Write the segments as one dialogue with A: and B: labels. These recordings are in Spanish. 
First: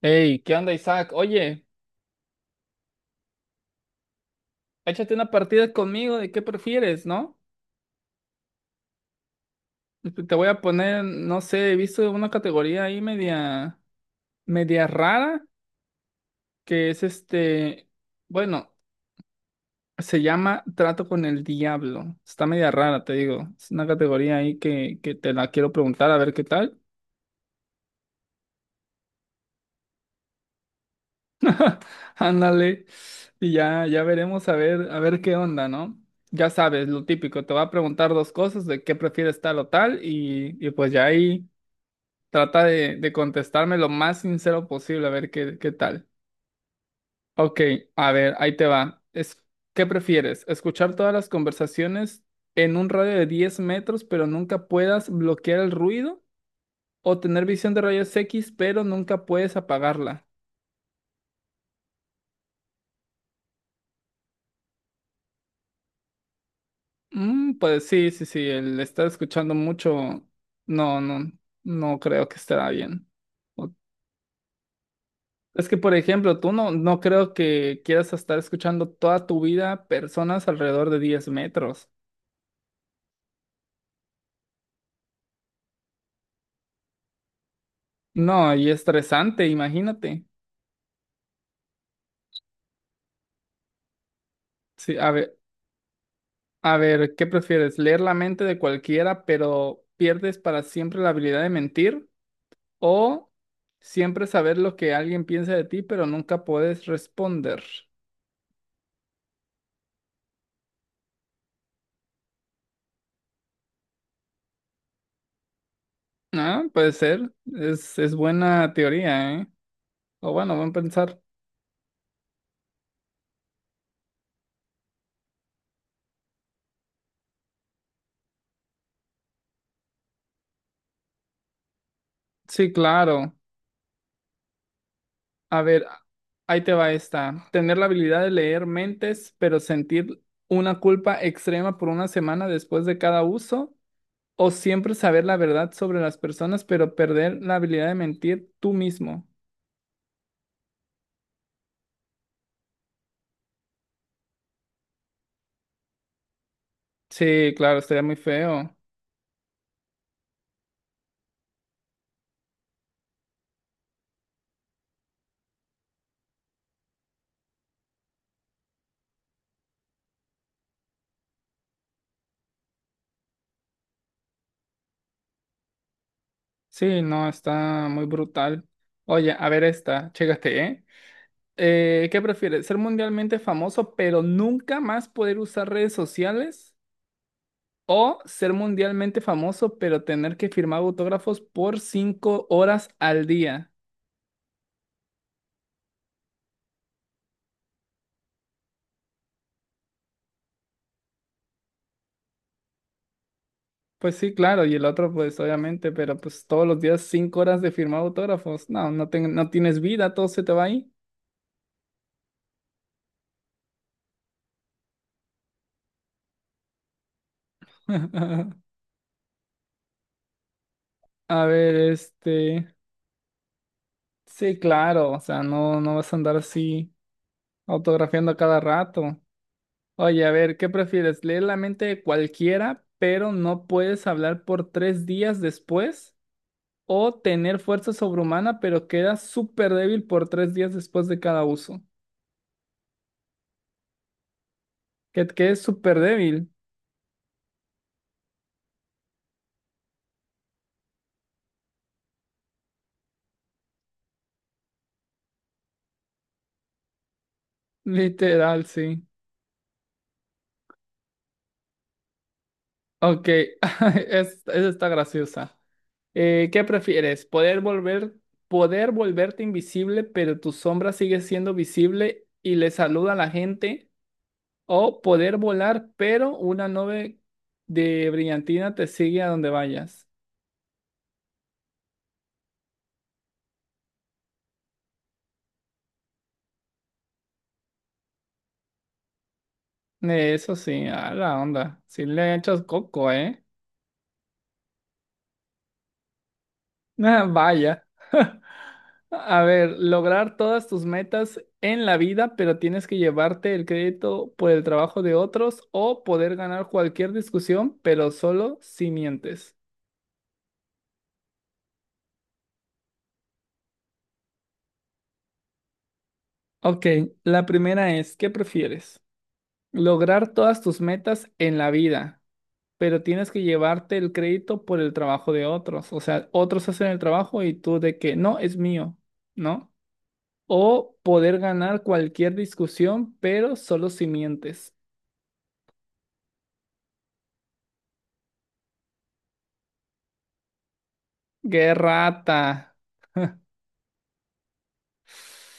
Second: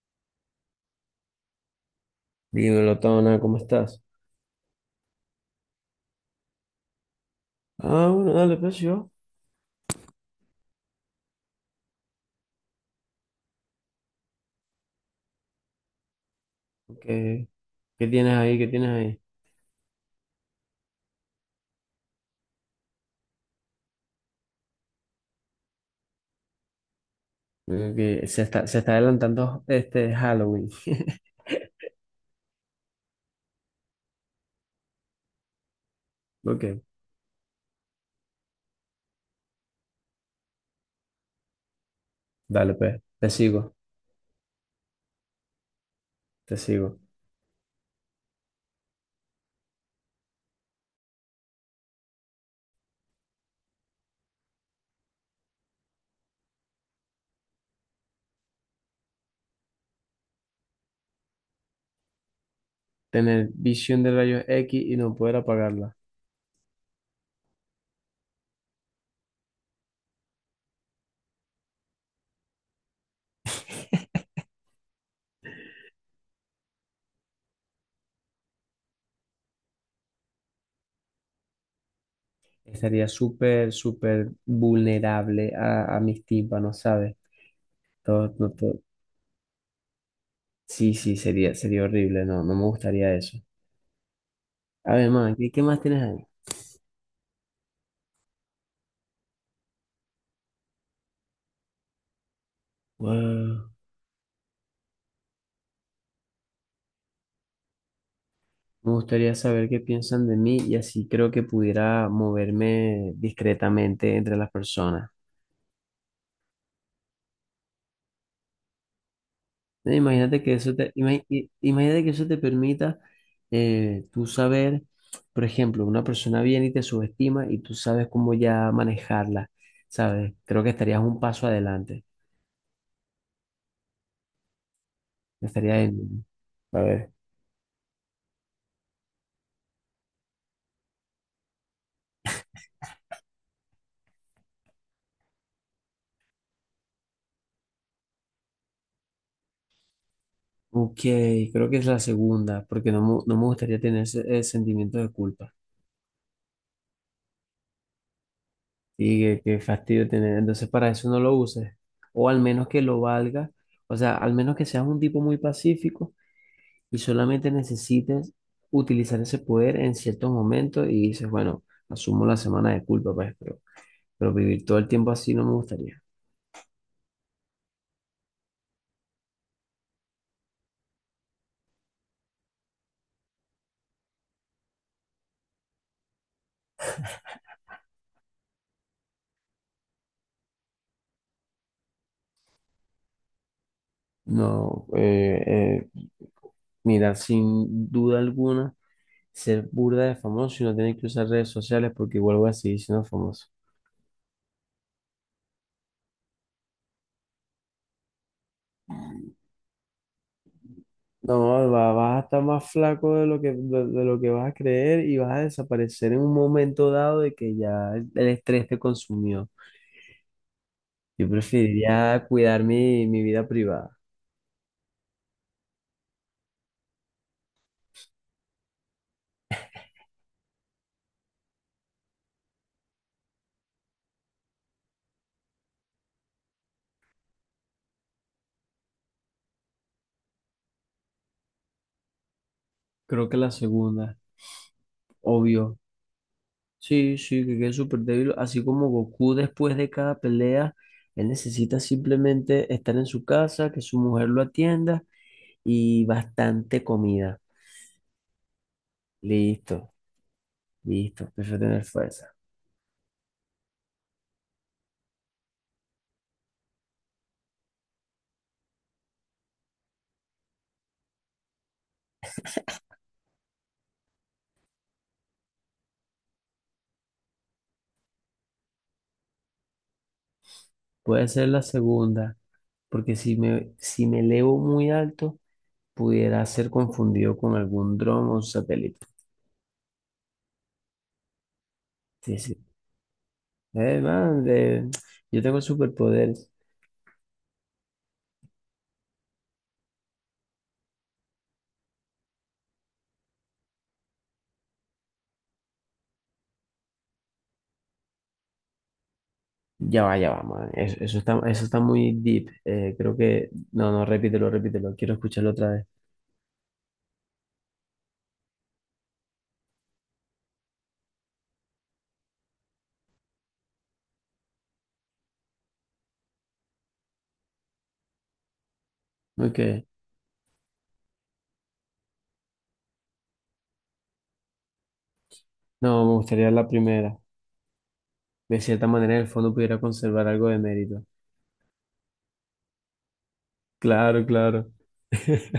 A: Hey, ¿qué onda, Isaac? Oye,
B: Dímelo, Tona, ¿cómo estás?
A: échate una partida conmigo de qué prefieres, ¿no?
B: Ah, bueno, dale, pues yo.
A: Te voy a poner, no sé, he visto una categoría ahí media, media rara, que es
B: ¿Qué, qué tienes ahí? ¿Qué
A: bueno,
B: tienes ahí?
A: se llama Trato con el Diablo. Está media rara, te digo. Es una categoría ahí que te la quiero preguntar a ver qué tal.
B: Veo que se está adelantando este Halloween.
A: Ándale. Y ya, ya veremos a ver qué onda, ¿no? Ya
B: Ok,
A: sabes, lo típico, te va a preguntar dos cosas de qué prefieres tal o tal, y pues ya ahí. Trata
B: dale,
A: de,
B: pues,
A: de contestarme lo más sincero posible, a ver qué tal.
B: te sigo.
A: Ok, a ver, ahí te va. Es, ¿qué prefieres? ¿Escuchar todas las conversaciones en un radio de 10 metros, pero nunca puedas bloquear el ruido? ¿O tener visión de rayos X, pero nunca puedes apagarla?
B: Tener visión de rayos X y no poder apagarla.
A: Pues sí, sí, sí, el estar escuchando mucho, no, no, no creo que estará bien. O- Es que, por ejemplo, tú no, no creo que quieras estar escuchando toda tu vida personas alrededor de 10 metros.
B: Estaría súper vulnerable a mis tímpanos, ¿sabes? Todo, no,
A: No, y
B: todo-
A: estresante, imagínate.
B: Sí, sí, sería horrible, no, no me gustaría eso. A
A: Sí,
B: ver, man, ¿qué, qué más tienes ahí?
A: a ver, ¿qué prefieres? ¿Leer la mente de cualquiera, pero pierdes para siempre la habilidad de mentir? ¿O
B: Wow.
A: siempre saber lo que alguien piensa de ti, pero nunca puedes responder?
B: Me gustaría saber qué piensan de mí y así creo que pudiera moverme discretamente entre las personas.
A: Ah, puede ser. Es buena teoría, ¿eh? O
B: Imagínate que
A: bueno, buen
B: eso te,
A: pensar.
B: imagínate que eso te permita tú saber, por ejemplo, una persona viene y te subestima y tú sabes cómo ya manejarla, ¿sabes? Creo que estarías un paso adelante.
A: Sí, claro. A ver,
B: Estarías en...
A: ahí te
B: A
A: va
B: ver.
A: esta. Tener la habilidad de leer mentes, pero sentir una culpa extrema por una semana después de cada uso. O siempre saber la verdad sobre las personas, pero perder la habilidad de mentir tú mismo.
B: Ok, creo que es la segunda, porque no, no me gustaría tener ese sentimiento de culpa.
A: Sí, claro, estaría muy feo.
B: Sí, qué, qué fastidio tener. Entonces, para eso no lo uses. O al menos que lo valga. O sea, al menos que seas un tipo muy pacífico y solamente necesites utilizar ese poder en ciertos momentos y dices, bueno, asumo la semana de culpa, pues, pero vivir todo el tiempo así no me gustaría.
A: Sí, no, está muy brutal. Oye, a ver esta, chécate, ¿eh? ¿Qué prefieres? ¿Ser mundialmente famoso, pero nunca más poder usar redes sociales? ¿O ser mundialmente famoso, pero tener que firmar autógrafos por 5 horas al día?
B: No, eh, mira, sin duda alguna, ser burda de famoso y no tener que usar redes sociales porque igual voy a seguir siendo famoso.
A: Pues sí, claro, y el otro, pues obviamente, pero pues todos los días 5 horas de firmar autógrafos. No, no, no tienes vida, todo se te va ahí.
B: No, vas a estar más flaco de lo que vas a creer y vas a desaparecer en un momento dado de que ya el estrés te consumió. Yo
A: A ver,
B: preferiría cuidar
A: este.
B: mi, mi vida privada.
A: Sí, claro, o sea, no, no vas a andar así autografiando a cada rato. Oye, a ver, ¿qué prefieres? ¿Leer la mente de cualquiera, pero no puedes hablar por 3 días después? ¿O tener fuerza sobrehumana, pero quedas súper débil por 3 días después de cada uso?
B: Creo que la segunda,
A: Que quedes
B: obvio.
A: súper débil,
B: Sí, sí, que quede súper débil. Así como Goku después de cada pelea, él necesita simplemente estar en su casa, que su mujer lo atienda y bastante comida.
A: literal, sí.
B: Listo, listo. Prefiero tener fuerza.
A: Ok, esa está graciosa. ¿Qué prefieres? ¿Poder volverte invisible, pero tu sombra sigue siendo visible y le saluda a la gente? ¿O poder volar, pero una nube de brillantina te sigue a donde vayas?
B: Puede ser la segunda. Porque si me elevo muy alto, pudiera ser confundido con algún dron o satélite.
A: Eso sí, a la onda. Si le
B: Sí,
A: echas
B: sí.
A: coco, ¿eh?
B: Man, de- yo tengo superpoderes.
A: Ah, vaya. A ver, lograr todas tus metas en la vida, pero tienes que llevarte el crédito por el trabajo de otros o poder ganar cualquier discusión, pero solo si mientes.
B: Ya va, man. Eso está muy deep. Creo que... No, no, repítelo. Quiero escucharlo otra vez.
A: Ok, la primera es, ¿qué prefieres? Lograr todas tus metas en la vida, pero tienes que llevarte el crédito por el trabajo de otros. O sea, otros hacen el trabajo y tú de que no, es mío, ¿no?
B: Ok.
A: O poder ganar cualquier discusión, pero solo si mientes.
B: No, me gustaría la primera. De cierta manera, en el fondo pudiera conservar algo de mérito.
A: ¡Qué rata!
B: Claro, claro.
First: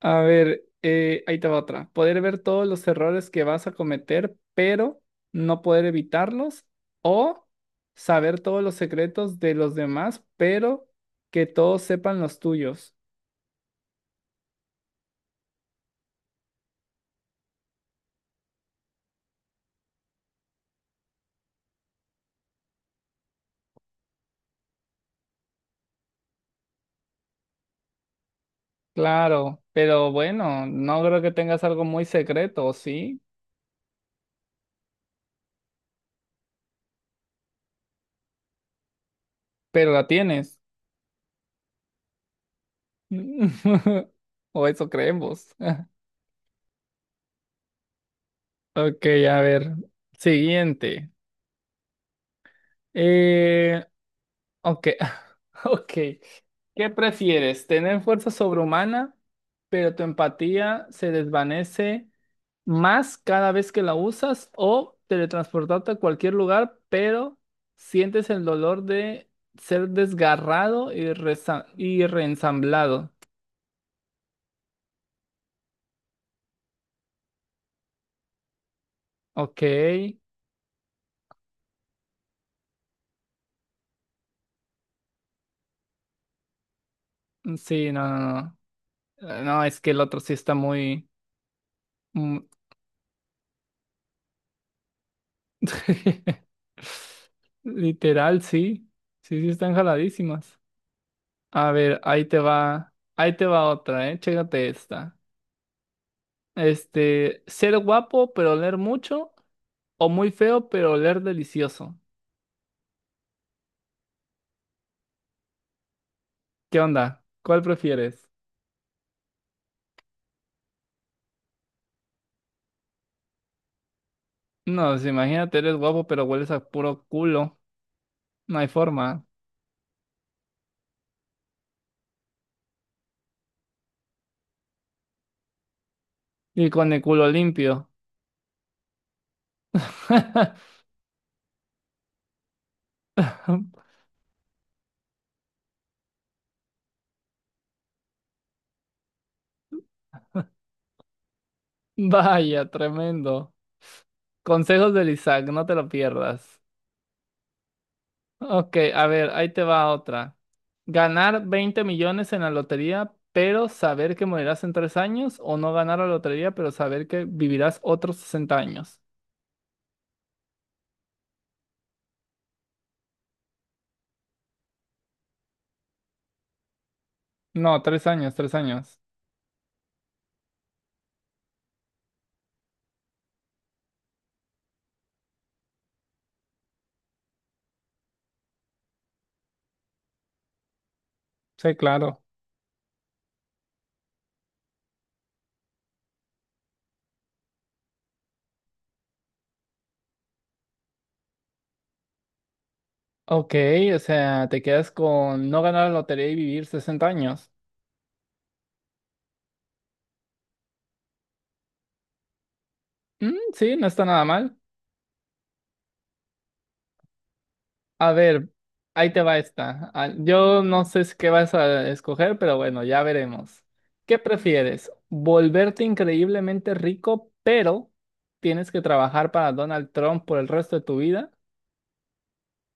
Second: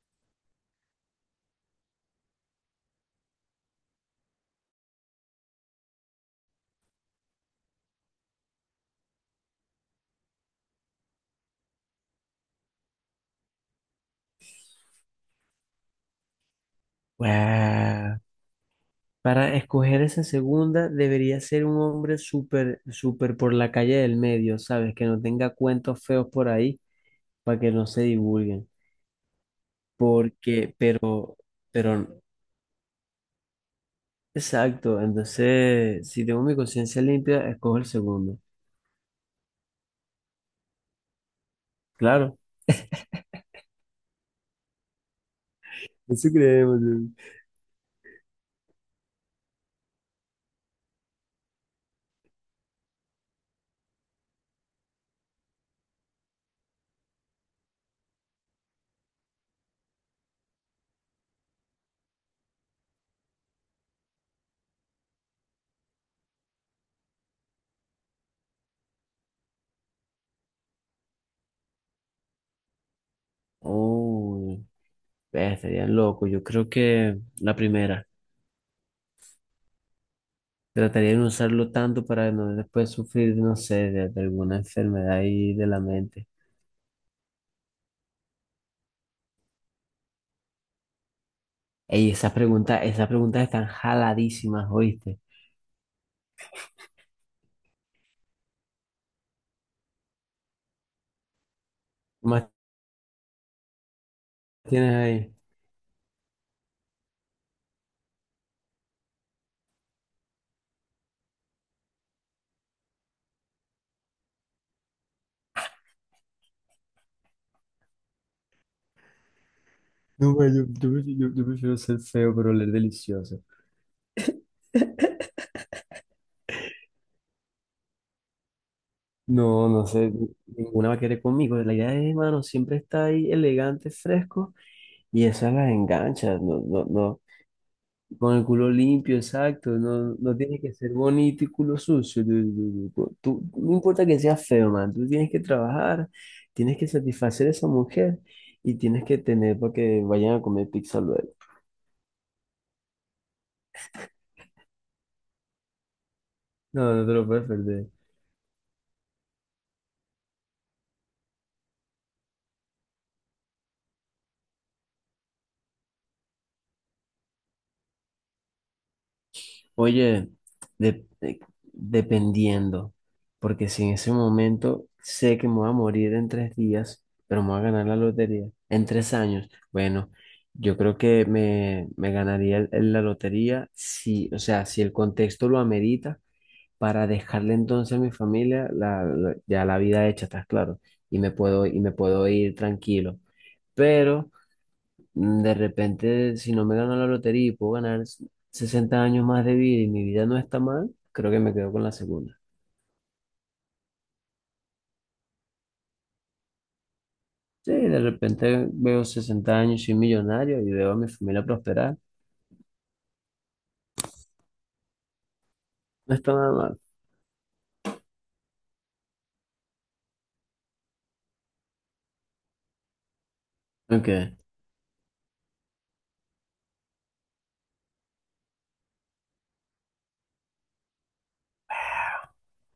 A: A ver, ahí te va otra. Poder ver todos los errores que vas a cometer, pero no poder evitarlos. O saber todos los secretos de los demás, pero que todos sepan los tuyos.
B: Wow. Para escoger esa segunda, debería ser un hombre súper por la calle del medio, ¿sabes? Que no tenga cuentos feos por ahí para que no se divulguen.
A: Claro, pero bueno,
B: Porque,
A: no creo que tengas algo
B: pero,
A: muy secreto, ¿o sí?
B: exacto. Entonces, si tengo mi conciencia limpia, escojo el segundo.
A: Pero la tienes.
B: Claro.
A: O eso creemos.
B: Eso creemos.
A: Ok, a ver. Siguiente. Eh, ok, ok. ¿Qué prefieres? ¿Tener fuerza sobrehumana, pero tu empatía se desvanece más cada vez que la usas? ¿O teletransportarte a cualquier lugar, pero sientes el dolor de ser desgarrado y, y reensamblado?
B: Oh, estaría loco. Yo creo que la primera.
A: Ok.
B: Trataría de no usarlo tanto para no después sufrir, no sé, de alguna enfermedad ahí de la mente.
A: Sí, no, no, no. No, es que el otro sí está muy...
B: Ey,
A: mm,
B: esas preguntas están jaladísimas, ¿oíste?
A: Literal, sí. Sí, sí, están jaladísimas. A ver, ahí
B: ¿Qué
A: te
B: más
A: va, ahí te va otra, ¿eh? Chécate
B: tienes
A: esta.
B: ahí?
A: Ser guapo pero oler mucho o muy feo pero oler delicioso. ¿Qué onda? ¿Cuál prefieres?
B: No, ma, yo prefiero ser feo, pero oler delicioso.
A: No, pues, imagínate, eres guapo pero hueles a puro culo. No hay forma.
B: No, no sé, ninguna va a querer conmigo. La idea es, hermano, siempre está ahí elegante, fresco, y esa las engancha, no,
A: Y
B: no,
A: con el
B: no.
A: culo limpio.
B: Con el culo limpio, exacto, no, no tiene que ser bonito y culo sucio. Tú, Tú, no importa que seas feo, man, tú tienes que trabajar, tienes que satisfacer a esa mujer y tienes que tener para que vayan a comer pizza luego.
A: Vaya, tremendo. Consejos del Isaac, no te lo pierdas.
B: No, no te lo puedes perder.
A: Ok, a ver, ahí te va otra. Ganar 20 millones en la lotería, pero saber que morirás en 3 años, o no ganar la lotería, pero saber que vivirás otros 60 años.
B: Oye, de- de- dependiendo, porque si en ese momento sé que me voy a morir en 3 días, pero me voy a
A: No,
B: ganar la
A: 3 años,
B: lotería
A: tres
B: en
A: años.
B: 3 años, bueno, yo creo que me ganaría la lotería si, o sea, si el contexto lo amerita para dejarle entonces a mi familia ya la vida hecha, ¿estás claro? Y
A: Sí,
B: y me
A: claro.
B: puedo ir tranquilo. Pero mm, de repente, si no me gano la lotería y puedo ganar s- 60 años más de vida y mi vida no está mal, creo que me quedo con la segunda.
A: Ok, o sea, te quedas con no ganar la lotería y vivir 60 años.
B: Sí, de repente veo 60 años, soy millonario y veo a mi familia prosperar.
A: Mm, sí, no está nada mal.
B: No está nada mal.
A: A ver, ahí te va esta. Ah, yo no sé si qué vas a escoger, pero bueno, ya veremos. ¿Qué
B: Aunque,
A: prefieres? ¿Volverte increíblemente rico, pero tienes que trabajar para Donald Trump por el resto de tu vida?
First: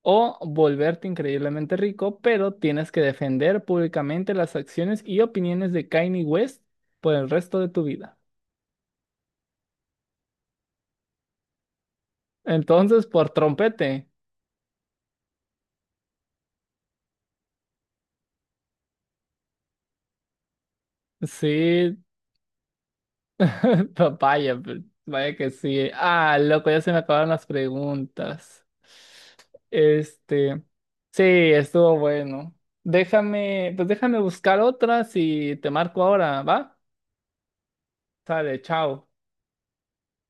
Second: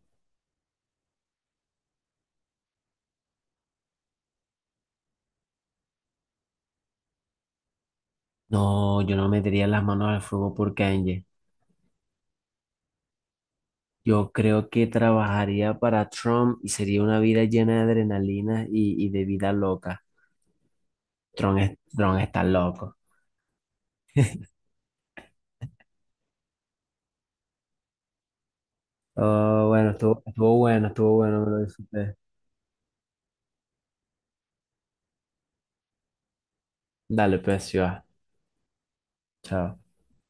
A: ¿O volverte increíblemente rico, pero tienes que defender públicamente las acciones y opiniones de Kanye West por el resto de tu vida?
B: no, yo no metería las manos al fuego por Kanye.
A: Entonces, por trompete.
B: Yo creo que trabajaría para Trump y sería una vida llena de adrenalina y de vida loca. Trump, es-
A: Sí,
B: Trump está loco.
A: papaya, pero vaya que sí. Ah, loco, ya se me acabaron las preguntas.
B: Oh, bueno, estuvo
A: Este,
B: bueno, estuvo
A: sí,
B: bueno, me lo
A: estuvo
B: disfruté.
A: bueno. Pues déjame buscar otras y te marco ahora, ¿va?
B: Dale, pues, sí va.
A: Sale, chao.
B: Chao.